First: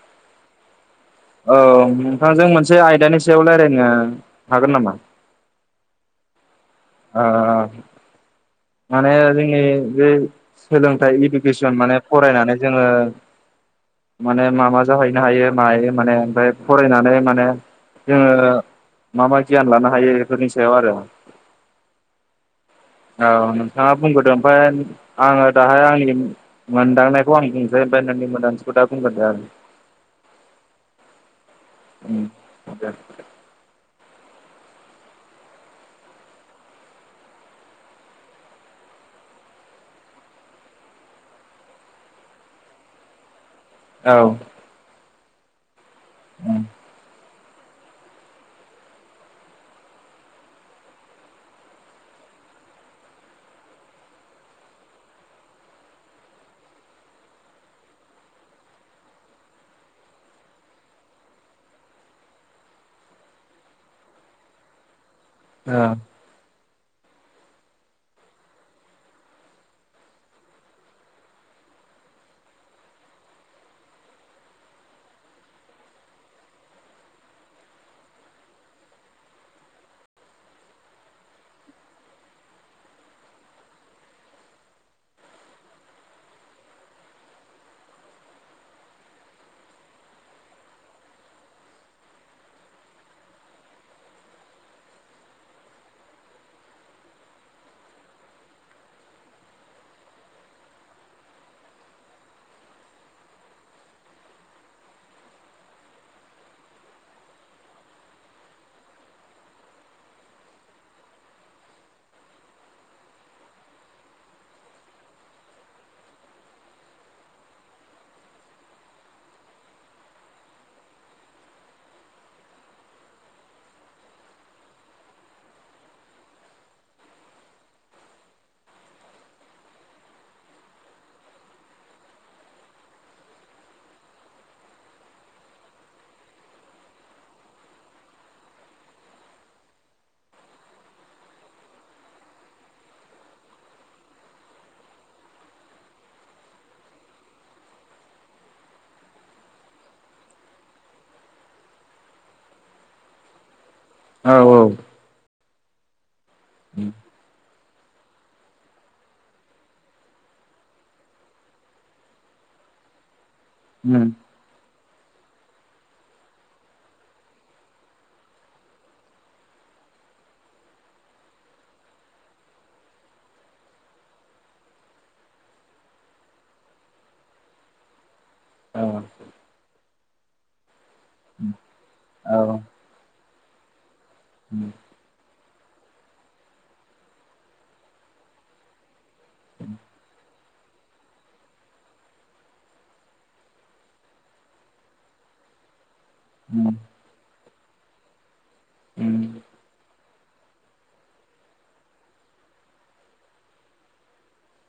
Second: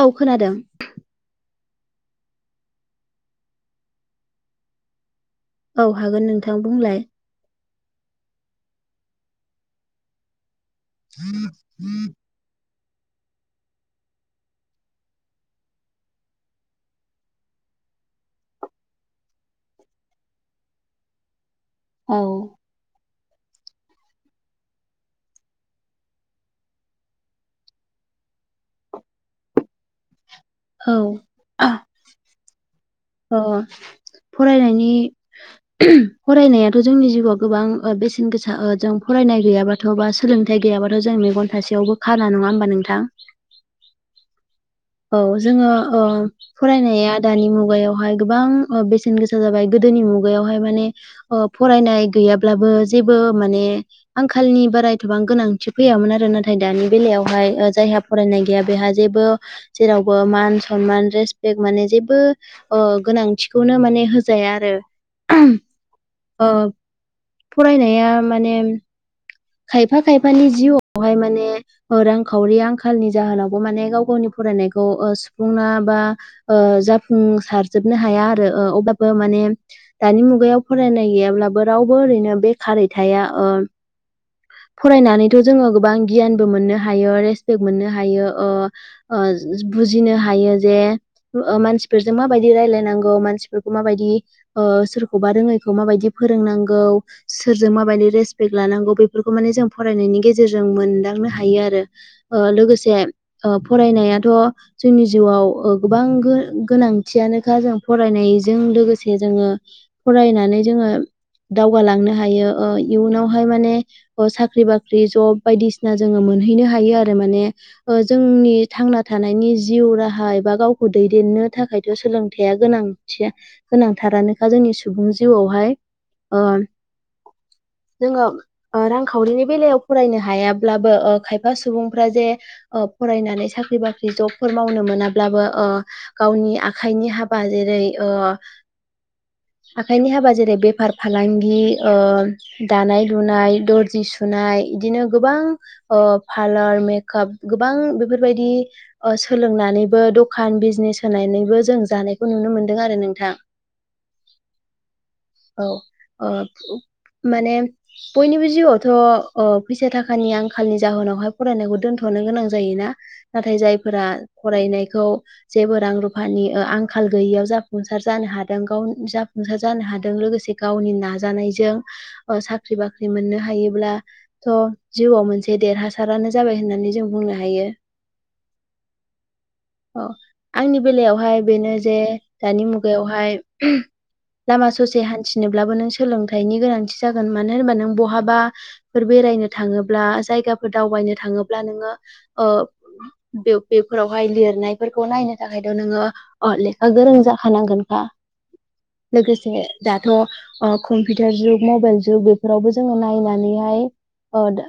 औ खोनादों। औ नोंथांजों मोनसे आयदानि सायाव लायरायनो हागोन नामा? औ हागोन नोंथां बुंलाय ओ माने जोंनि बे सोलोंथाइ इडुकेसन माने फरायनानै जोङो माने मा मा जाहैनो हायो मायो माने ओमफ्राय फरायनानै माने जोङो मा मा गियान लानो हायो बेफोरनि सायाव आरो। औ। औ नोंथाङा बुंबोदों ओमफ्राय आङो दाहाय आंनि मोनदांनायखौ आं बुंसै ओमबा नोंनि मोनदांथिखौ दा बुंगोन आरो औ उम औ फरायनायनि फरायनायाथ' जोंनि जिउआव गोबां बेसेन ओ गोसा जों फराय- नाय गैयाबाथ' बा सोलोंथाइ गैयाबाथ' जों मेगन थासेयावबो खाना नङा होमबा नोंथां औ औ जोङो औ उम फरायनाया दानि मुगायावहाय गोबां ओ बेसेन गोसा जाबाय गोदोनि मुगायावहाय माने ओ फरायनाय गै- याब्लाबो जेबो माने आंखालनि बारायथ' गोनांथि फैयामोन आरो ना दानि बेलायाव- हाय जायहा फरायनाय गैया बेहा जेबो जेरावबो मान सनमान रेसपेक्ट माने जेबो अ गोनांथिखौनो माने होजाया आरो औ अ फरायनाया माने खायफा-खायफानि जिउआवहाय माने रांखावरि आंखालनि जाहोनावबो माने गाव गावनि फरायनायखौ ओ सुफुंना बा ओ जाफुंसारजोबनो हाया आरो ओ अब्लाबो माने दानि मुगायाव फरायनाय गैयाब्लाबो रावबो ओरैनो बेखारै थाया ओ [inaudible] फरायनानैथ' जोङो गोबां गियानबो मोननो हायो रेसपेक्ट मोननो हायो ओ बुजिनो हायो जे ओ मानसिफोरजों माबायदि रायलायनांगौ मानसिफोरखौ माबायदि ओ सोरखौबा रोङैखौ मायदि फोरोंनांगौ सोरजों माबायदि रेेसपेक लानांगौ बेफोरखौ माने जों फनायनि गेजेरजों मोनदांनो हायो आरो ओ लोगोसे ओ फराय- नायाथ' जोंनि जिउआव ओ गोबां गो-गोनांथियानोखा जों फरायनायजों लोगो- से जोङो फरायनानै जोङो दावगालांनो हायो ओ इयुनावहाय माने अ साख्रि बाख्रि जब बायदिसिना जोङो मोनहैनो हायो आरो माने ओ जोंनि थां- ना थानायनि जिउ राहा एबा गावखौ दैदेननो थाखायथ' सोलोंथाइया गोनांथिया गोनां- थारानोखा जोंनि सुबुं जिउआवहाय ओ जोङो ओ रांखावरिनि बेलायाव फरायनो हायाब्लाबो ओ खायफा सुबुंफ्रा जे ओ फरायनानै सा- ख्रि बाख्रि जबफोर मावनो मोनाब्लाबो ओ गावनि आखाइनि हाबा जेरै- ओ [inaudible] आखाइनि हाबा जेरै बेफार-फालांगि ओ दानाय लुनाय दर्जि सुनाय इदिनो गोबां ओ फालार मेकअप गोबां बेफोरबायदि ओ सोलोंनानैबो दखान बिजनेस होनानैबो जों जानायखौ नुनो मोनदों आरो नोंथां औ-औ औ ओ माने बयनिबो जिउआवथ' ओ फैसा थाखानि आंखालनि जाहोनावहाय फरायनायखौ दोनथ'नो गोनां जायोना नाथाय औ जायफोरा उम फरायनाय खौ जेबो रां रुफानि ओ आंखाल गैयैयाव जाफुंसार जानो हादों गावनो जाफुंसार जानो हा दों लोगोसे गावनि नाजानायजों ओ साख्रि बाख्रि मोननो हायोब्ला थ' जिउआव मोनसे देरहासारानो जाबाय होननानै जों बुंनो हायो औ अ आंनि बेलायावहाय बेनो जे औ दानि मुगायावहाय लामा उम ससे हान्थिनोब्लाबो नों सोलोंथाइनि गोनांथि जागोन मानो होनोबा नों बहा बा फोर बेरायनो थाङोब्ला जायगाफोर दावबायनो थाङोब्ला नोङो ओ बेव बेफोरावहाय लिरनायफोरखौ नायनो थाखायथ' नोङो अ उम लेखा गोरों जाखानांगोनखा उम लोगोसे दाथ' कम्पिउटार जुग मबाइल जुग बेफोरावबो जोङो नायनानैहाय ओ द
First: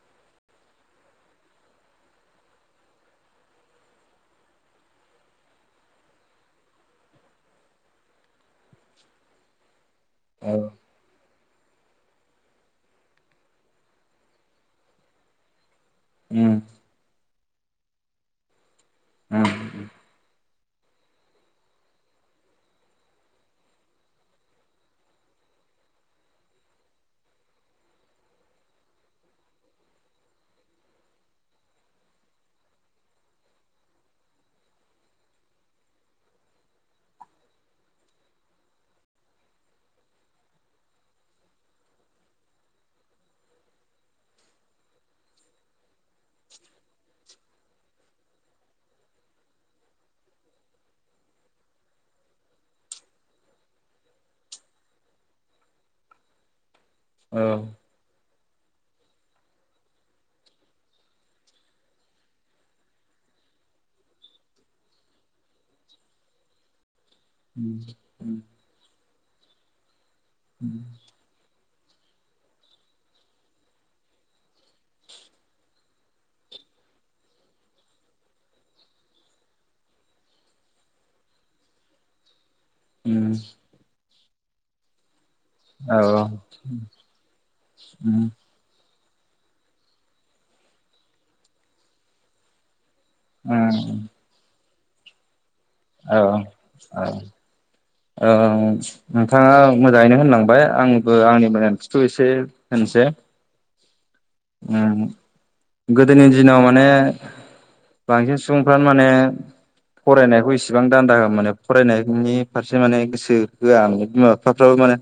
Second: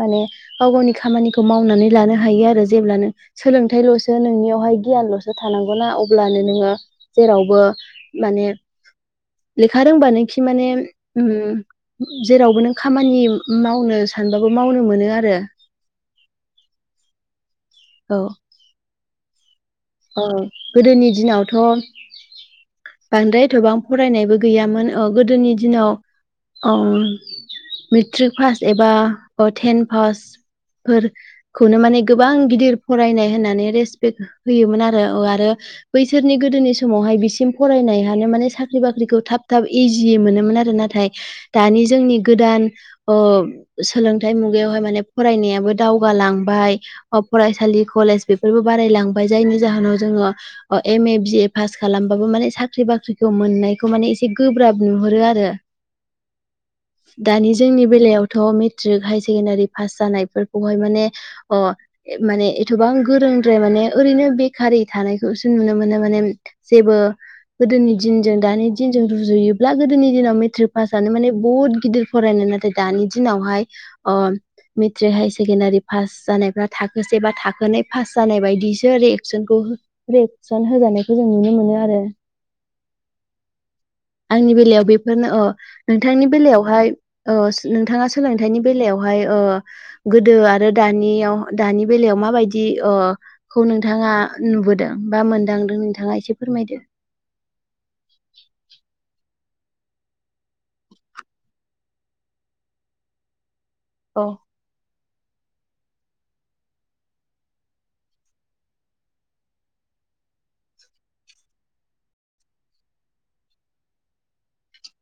माने गाव-गावनि खामानिखौ मावनानै लानो हायो आरो जेब्लानो सोलोंथाइ ल खौसो नोंनियावहाय गियानल'सो थानांगौनाा अब्लानो नोङो जेरावबो माने लेखा रोंबानोखि ओ माने उम जेरावबो नों खामानि मावनो सानबाबो मावनो मोनो आरो उम औ उम औ गोदोनि दिनावथ' बांद्राय एथ'बां फरायनायबो गैयामोन ओ गोदोनि दिनाव अ मेट्रिक फास एबा ओ थेन फास फोर खौनो माने गोबां गिदिर फरायनाय होननानै रेसपेक्ट होयोमोन आरो औ आरो बैसोरनि गोदोनि समावहाय बिसिम फरायनाय हानो माने साख्रि बाख्रिखौ थाब थाब एजियै मोनोमोन आरो नाथाय दानि जोंनि गोदान ओ सोलोंथाइ मुगायावहाय माने फरायनायो दावगालांबाय ओ फरायसालि कलेज बेफोरबो बारालां बाय जायनि जाहोनाव जोङो ओ एम ए बि ए फास खालामबाबो माने साख्रि बाख्रिखौ मोननायखौ माने एसे गोब्राब नुहरो आरो [unintelligible] दानि जोंनि बेलायाव थ' मेट्रिक हायसेकेणडारि फास जानायफोरखौहाय माने अमाने एथ'बां गोरों द्राय माने ओरैनो बेखारै थानायखौसो नुनो मोनो माने जेबो गोदोनि दिनजों दानि दिनजों रुजुयोब्ला गोदोनि दिनाव मेट्रिक पासआनो माने बुहुत गिदिर फरायनाय नाथाय दानि दिनावहाय ओ मेट्रिक हायसेकेणदारि फास जा नायफ्रा थाखोसे बा थाखोनै पास जानाय बायदि सो रिएकसनखौ रिएकसन होजानायखौ जों नुनो मोनो आरो आंनि बेलायाव बेफोरनो ओ नोंथांनि बेलायावहाय ओस नोंथाङा सोलोंथाइनि बेलायाव हाय ओ गोदो आरो दानियाव दानि बेलायाव माबायदि ओ खौ नोंथाङा नुबोदों बा मोनदांदों नोंथाङा एसे फोरमायदो ओ नोंथाङा मोजाङैनो होनलांबाय आंबो आंनि मिनदांथिखौ एसे होनोसै औ उम गोदोनि दिनाव माने बांसिन सुबुंफ्रानो माने फरायनायखौ इसिबां दान्दा होआ माने फरायनायनि फारसे माने गोसो होआ बिमा बिफाफ्राबो माने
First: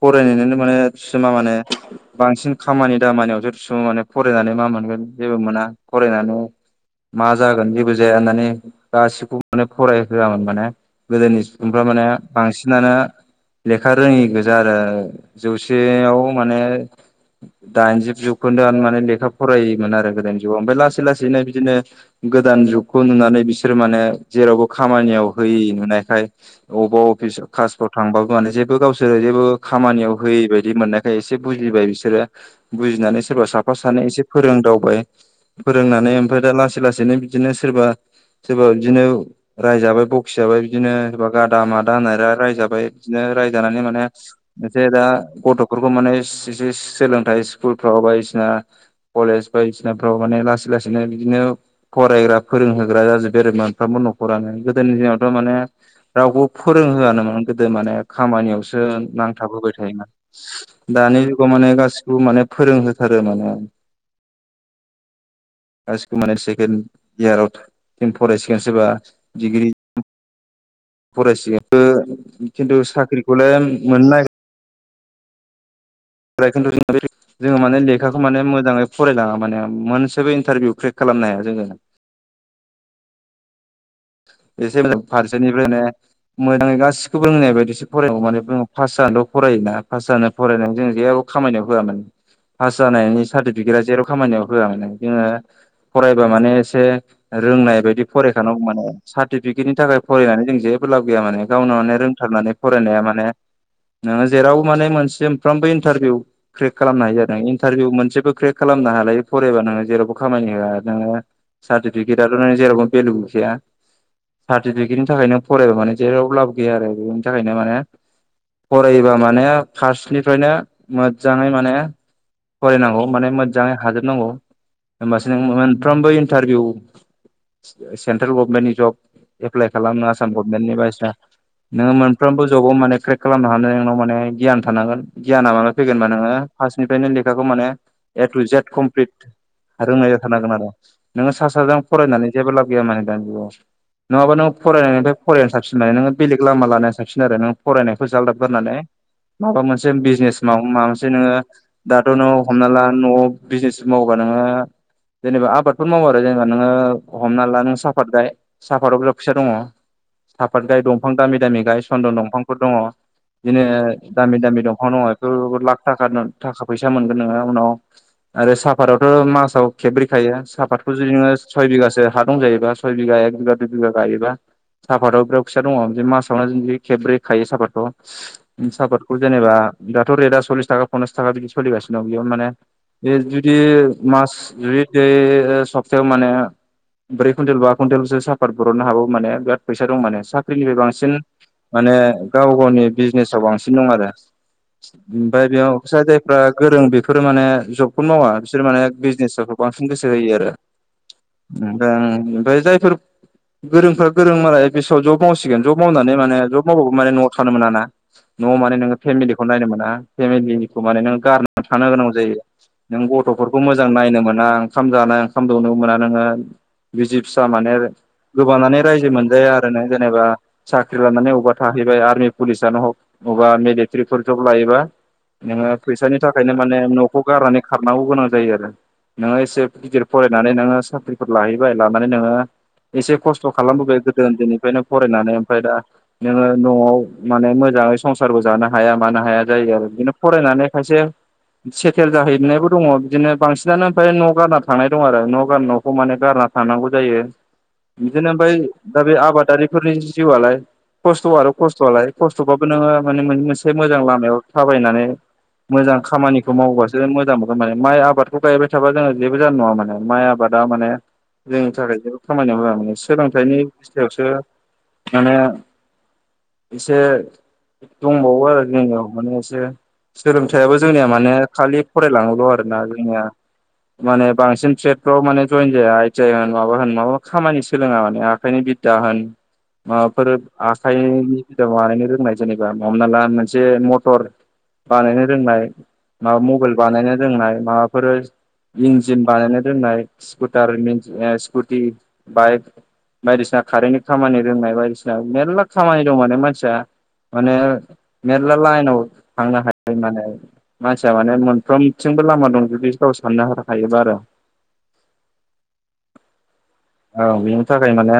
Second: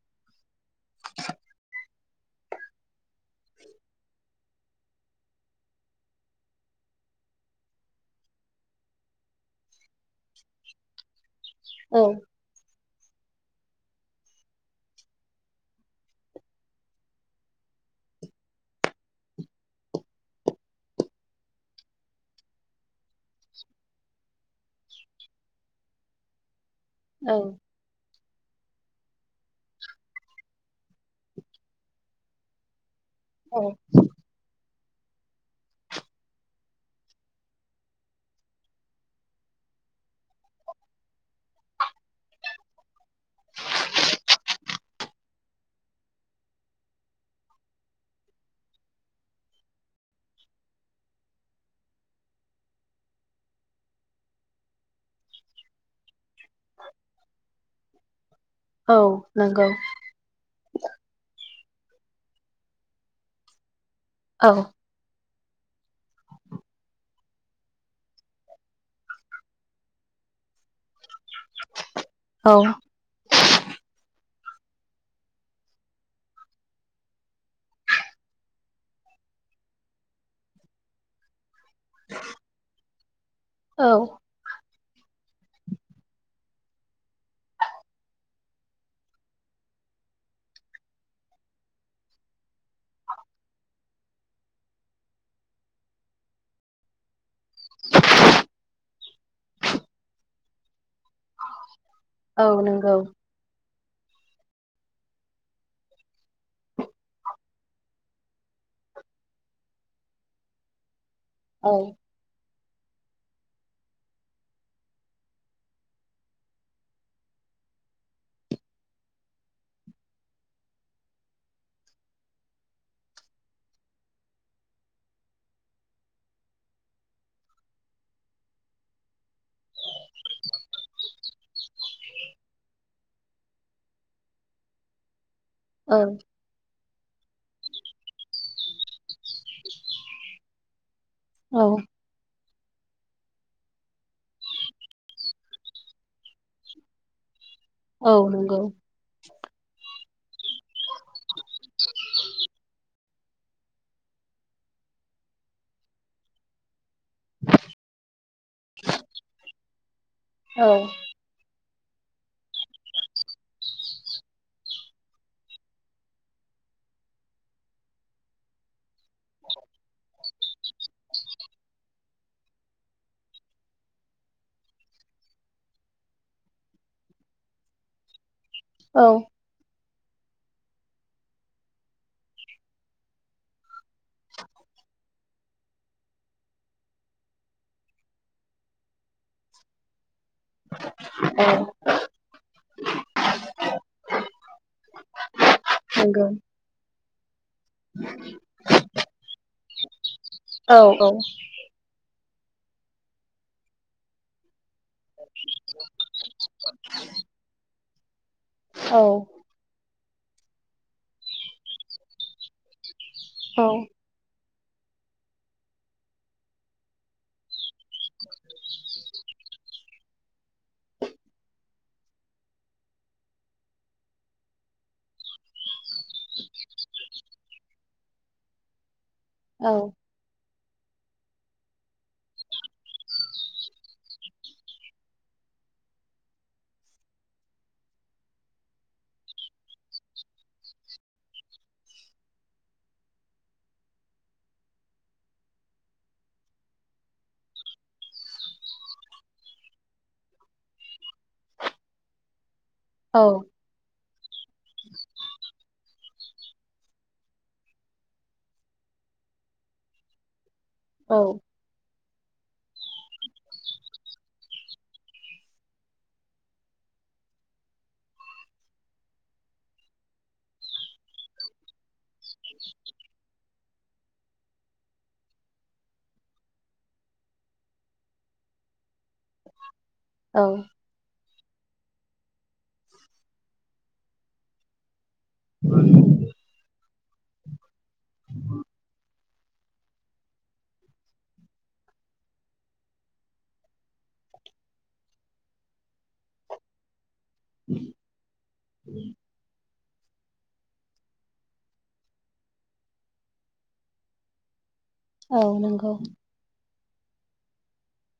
फरायनायनोनो माने थिस'ना माने बांसिन खामानि दामानियावसो थिस'नो माने फरायनानै मा मोन गोन जेबो मोना फरायनानै मा जागोन जेबो जाया होननानै गासिखौबो माने फरायहोआमोन माने गोदोनि ओमफ्राय औ माने बांसिनानो लेखा रोङि गोजा आरो जौसेयाव माने दाइनजिब जौखोन्दोआनो माने लेखा फरायिमोन आरो गोदोनि जुगाव ओमफ्राय लासै लासैनो बिदिनो गो गोदान जुगखौ नुनानै बिसोर माने जेरावबो खामानियाव होयि नुनायखाय अबाव अफिस औ कासफोराव थांबा बानो जेबो गावसोरो जेबो खामानियाव होयै बायदि मोननायखाय एसे बुजिबाय बिसोरो बुजिनानै सोरबा औ साफा सानै एसे फोरोंदाव बाय फोरोंनानै ओमफ्राय दा लासै लासैनो बिदिनो सोरबा सोरबा बिदिनो रायजाबाय बखि जाबाय बिदिनो गादा मादा होनना रा-रायजाबाय बिदिनो रायजानानै माने एसे दा गथ'फोरखौ माने सिजेस सोलोंथाइ स्कुलफ्राव बायदिसिना कलेज बायदिसिनाफ्राव माने लासै लासैनो बिदिनो नो फरायग्रा फोरोंहोग्रा जाजोबबाय आरो मोनफ्रोमबो न'खरानो गोदोनि दिनावथ' माने रावखौ फोरोंहोआनोमोन गोदो माने खामानियावसो औ नांथाब नंगौ होबाय थायोमोन दानि जुगाव माने गासिखौबो माने फोरोंहोथारो माने। औ गासिखौबो माने सेकेण्ड इयाराव [unintelligible] फरायसिगोन सोरबा डिग्रि फरायसि [unintelligible] औ खिन्थु साख्रिखौलाय मोननो ना [unintelligible] जोङो माने लेखाखौ माने मोजाङै फरायलाङा माने मोनसेबो इन्टारभिउ क्रेक खालाम नाया जोङो [unintelligible] औ । जोंङो फारसेनिफ्रायनो मोजाङै गासिखौबो रोंनाय बायदिसो फराय नांगौ माने पास जानल' फरायो ना पास जानो फरायनानै जों जेबो खामानियाव होआ माने पास जानायनि सार्टिफिकेटआ जेराव खामानियाव होआमाने जोङो फरायबा माने एसे रोंनाय बायदि फरायखानांगौ माने। सार्टिफिकेटनि थाखाय फरायनानै जों जे बो लाब गैया माने गावनो माने औ रोंथारनानै नंगौ फरायनाया माने नोङो जेरावबो माने मोनसे मोनफ्रामबो इन्टारभिउ क्रेक खालामनो हायो इन्टारभिउ मोनसेबो क्रेक खालामनो हा हालायि फरायबा नोङो जेरावबो खामानि होआ नोङो औ सार्टिफिकेटआथ' नों जेरावबो भेलु गैखाया। सार्टिफिकेटनि थाखायनो फरायबा माने जेरावबो लाब गैया आरो बेनि थाखायनो माने फरायोबा माने फार्स्टनिफ्रायनो मोदजाङै माने फरायनांगौ माने मोदजाङै हाजोबनांगौ। होमबासो नों मोनफ्रोमबो इन्टारभिउ सेन्ट्रेल गभमेन्टनि जब एप्लाइ खालामनो आसाम गभमेन्टनि बायसिना नोङो मोनफ्रोमबो जबाव माने क्रेक खालामनो हानो नोंनाव माने गियान थानांगोन। गियाना माबा औ फैगोनबा नोङो फास्त निफ्रायनो लेखाखौ माने ए टु जेद कमप्लिट रोंनाय जाथारनांगोन आरो। नोङो सा औ साज्रां फरायनानै जेबो लाब गैया माने दानि जुगाव। नङाबा नोंङो फरायनायनिफ्राय फरायैआनो साबसिन माने नोङो बेलेग लामा लानाया साबसिन आरो नों । फरायनायखौ औ जालदाब नंगौ गारनानै माबा मोनसे बिजनेस माव माबा मोनसे नोङो दाथ' नों हमना ला न'आव बिजनेस मावोबा नोङो ओ जेनेबा आबादफोर मावो आरो जेनेबा नोङो हमना ला नों साफात गाय साफातआव बिराद फैसा दङ साफात औ गाय दंफां दामि दामि गाय सन्दन' दंफांफोर दङ। बिदिनो दामि -दामि दंफां दङ इफोरावबो लाख थाखा थाखा फैसा मोनगोन नोङो उनाव। आरो सापातआवथ' मासाव खेब्रै खायो सापातखौ जुदि नोङो सय बिगासो हा दं जायोबा सय बिघा एक बिगा दुय बिगा गायोबा सापातआव बिराद फिसा दङ मासावनो जों खेब्रै खायो सापातखौ । औ सापातखौ जेनेबा दाथ' रेटआ सल्लिस थाखा पनसास थाखा बिदि सोलिगासिनो दं बेयावनो माने बे जुदि मास जु [unintelligible] सप्तायाव माने ब्रै कुन्तेल बा कुन्तेल सो सा पात बरननो हागौ माने बिराद फैसा दं माने सा पात फोरनिफ्राय बांसिन माने गाव गावनि बिजनेसाव बांसिन दं आरो । ओमफ्राय बेयाव जाय नंगौ जायफ्रा गोरों बेफोरो माने जबखौनो मावा बिसोर माने बिजनेस आ व बांसिन गोसो होयो आरो औ नंगौ ओमफ्राय जायफोर गोरोंफ्रा गोरों मालाय बिसमाव जब मावसिगोन जब मावनानै माने जब मावबाबो माने न'आव थानो मोना ना । न'आव माने नोङो औ फेमिलिखौ नायनांगोनना फेमिलिखौ माने नों गारनानै थानो गोनां जायो । नों गथ'फोरखौ मोजां नायनो मोना । ओंखाम जानाय ओंखाम दौनोबो मोना नोङो बिसि फिसा माने गोबानानै रायजो मोनजाया आरो नों जेनेबा साख्रि लानानै अबेबा थाहैबाय आर्मि पुलिसानो हक अबा मिलेटारिफोरखौबो लायोबा नोङो फैसानि थाखायनो माने न'खौ गारनानै खारनांगौ गोनां जायो आरो । नोङो एसे गिदिर फरायनानै नोङो साख्रिफोर लाहैबाय लानानै नोङो एसे खस्थ' खालामबोबाय गोदो उन्दैनिफ्रायनो फरायनानै ओमफ्राय दा नोङो न'आव माने मोजां संसारबो जानो हाया मानो हाया जायो आरो बिदिनो फरायनानै खायसे सेइतेल जाहैनायबो दङ बिदिनो बांसिनानो ओमफ्राय न' गारना थांनाय दङ आरो न' गार न'खौ माने गारनानै थांनांगौ जायो। बिदिनो ओमफ्राय दा बे आबादारिफोरनि जिउआलाय खस्थ' आरो खस्थ'आलाय खस्थ'बा बो नोङो माने औ मोनसे मोजां लामायाव थाबायनानै मोजां खामानिखौ मावबासो मोजां मोनगोन माने माइ आबादखौ गायबाय थाबा जोङो जेबो जानाय नङा माने माइ आबाद, दा माने औ जोंनि थाखाय जेबो खामानियाव होआ मान सोलोंथाइनि बिस्थायावसो माने, एसे दंबावो आरो जोंनाव माने एसे, सोलोंथाइयाबो जोंनिया माने खालि फरायलाङोल' आरोना जोंनिया माने बांसिन ट्रेतफ्राव माने जयेन जाया आइ टि आइ होन माबा होन माबा खामानि सोलोङा माने आखाइनि बिद्दा होन माबाफोर औ आखाइनि सिदा बानायनो रोंनाय जेनेबा हमना ला मोनसे मथर बानायनो, रोंनाय माबा मबाइल बानायनो रोंनाय माबाफोर लिंक जिम बानायनो दोननाय स्कुटार स्कुटि, बाइक बायदिसिना कारेन्नि खामानि रोंनाय बायदिसिना मेरला खामानि, मानसिया माने मेरला लाइन थांनो हायो। रोंनानै मानसिया माने मोनफ्रोमथिंबो लामा दं, जुदि गाव साननो हाखायोबा आरो [inaudible] औ नंगौ औ बेनि थाखाय माने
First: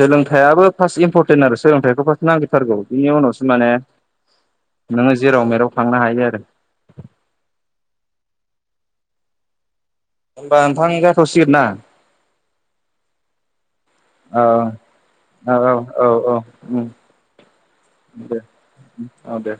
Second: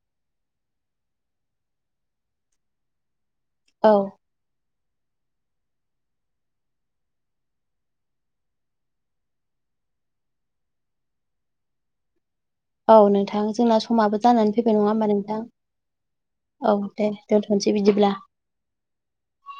सोलोंथाइयाबो फार्स्ट इम्परटेन्ट आरो सोलोंथाइखौ फार्स्टआव नांथारगौ बिनि उनावसो माने, औ नोङो जेराव मेराव थांनो हायो आरो होनबा नोंथां जाथ'सिगोन ना? औ नोंथां जोंना समाबो जानानै औ फैबाय नङा होमबा नोंथां औ औ औ दे दो दोनोसै बिदिब्ला। अ दे